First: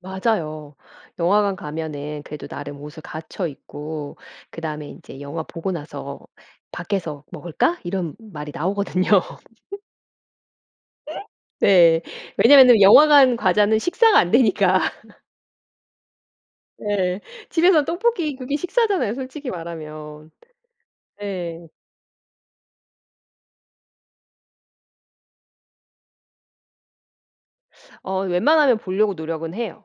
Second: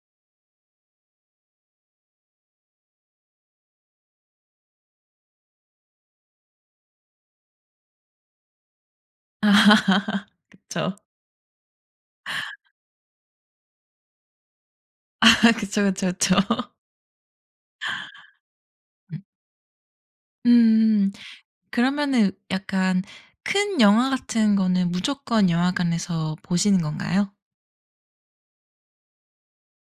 맞아요. 영화관 가면은 그래도 나름 옷을 갖춰 입고 그 다음에 인제 영화 보고 나서 "밖에서 먹을까?" 이런 말이 나오거든요. 그쵸. 네. 왜냐면은 영화관 과자는 식사가 안 되니까. 아, 그쵸 그쵸 그쵸. 네. 집에서 떡볶이 그게 식사잖아요 음. 솔직히 말하면. 음 네. 그러면은 약간 큰 영화 같은 거는 무조건 영화관에서 보시는 건가요? 어 웬만하면 볼려고 노력은 해요.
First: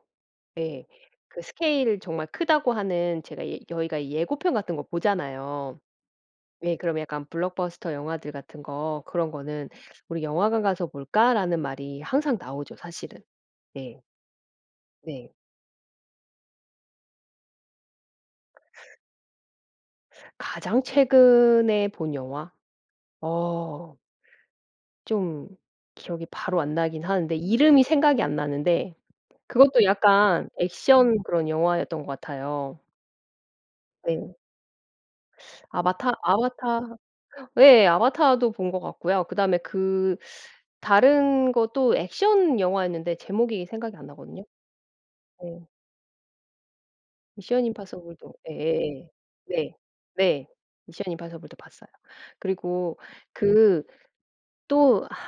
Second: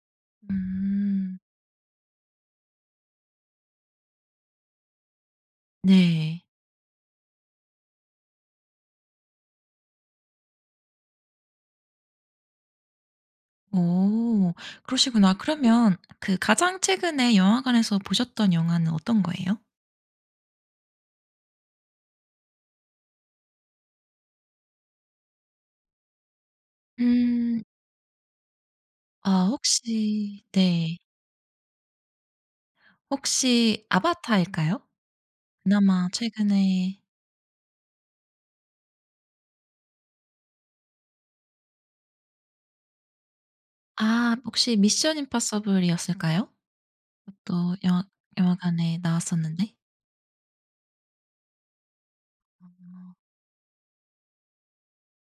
예 음. 그 스케일 정말 크다고 하는 제가 예 저희가 이 예고편 같은 거 보잖아요. 네. 예 그럼 약간 블록버스터 영화들 같은 거 그런 거는 "우리 영화관 가서 볼까?"라는 말이 항상 나오죠 사실은. 예. 어 네. 그러시구나. 그러면 그 가장 최근에 영화관에서 보셨던 영화는 어떤 거예요? 가장 최근에 본 영화? 어. 쫌 기억이 바로 안 나긴 하는데 음. 이름이 생각이 안 나는데 아 그것도 혹시 약간 네. 액션 그런 영화였던 것 같아요. 혹시 네. 아바타일까요? 그나마 아바타? 아바타 최근에 예 아바타도 본 것 같고요. 그 다음에 그 다른 것도 액션 영화였는데 제목이 생각이 안 아 나거든요. 혹시 미션 네. 임파서블이었을까요? 미션 그것도 영화 임파서블도 영화관에 예예예. 나왔었는데. 네 네 미션 임파서블도 봤어요. 그리고 아. 그 또 아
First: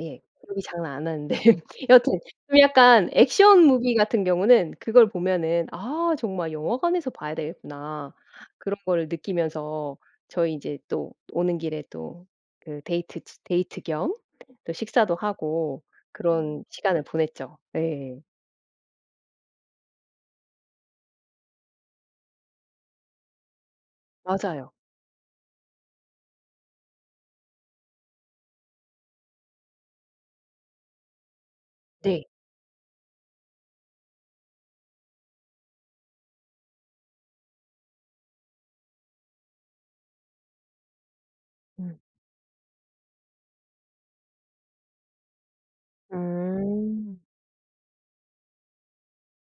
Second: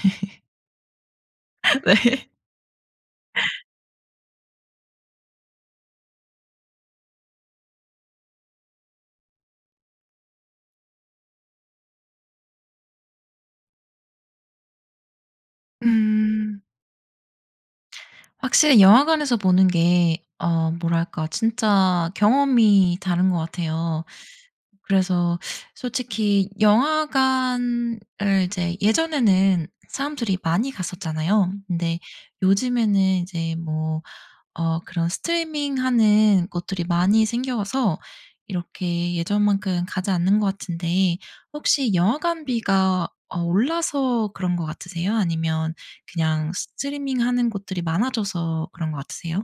예. [unintelligible] 장난 안 하는데. 여튼 네. 좀 약간 액션 무비 같은 경우는 그걸 보면은 '아 정말 영화관에서 봐야 되겠구나.' 그런 걸 느끼면서 저희 이제 또 오는 길에 또 그 데이트 치 데이트 겸 또 식사도 하고 그런 음. 시간을 보냈죠. 예. 확실히 영화관에서 보는 게 어 뭐랄까 진짜 경험이 다른 것 같아요. 맞아요. 그래서 솔직히 영화관을 이제 예전에는 사람들이 많이 갔었잖아요. 근데 네. 요즘에는 이제 뭐 어 그런 스트리밍 하는 곳들이 많이 생겨서 이렇게 예전만큼 가지 않는 것 같은데 혹시 음. 영화관비가 어 올라서 그런 것 같으세요? 아니면 그냥 스트리밍 음. 하는 곳들이 많아져서 그런 것 같으세요?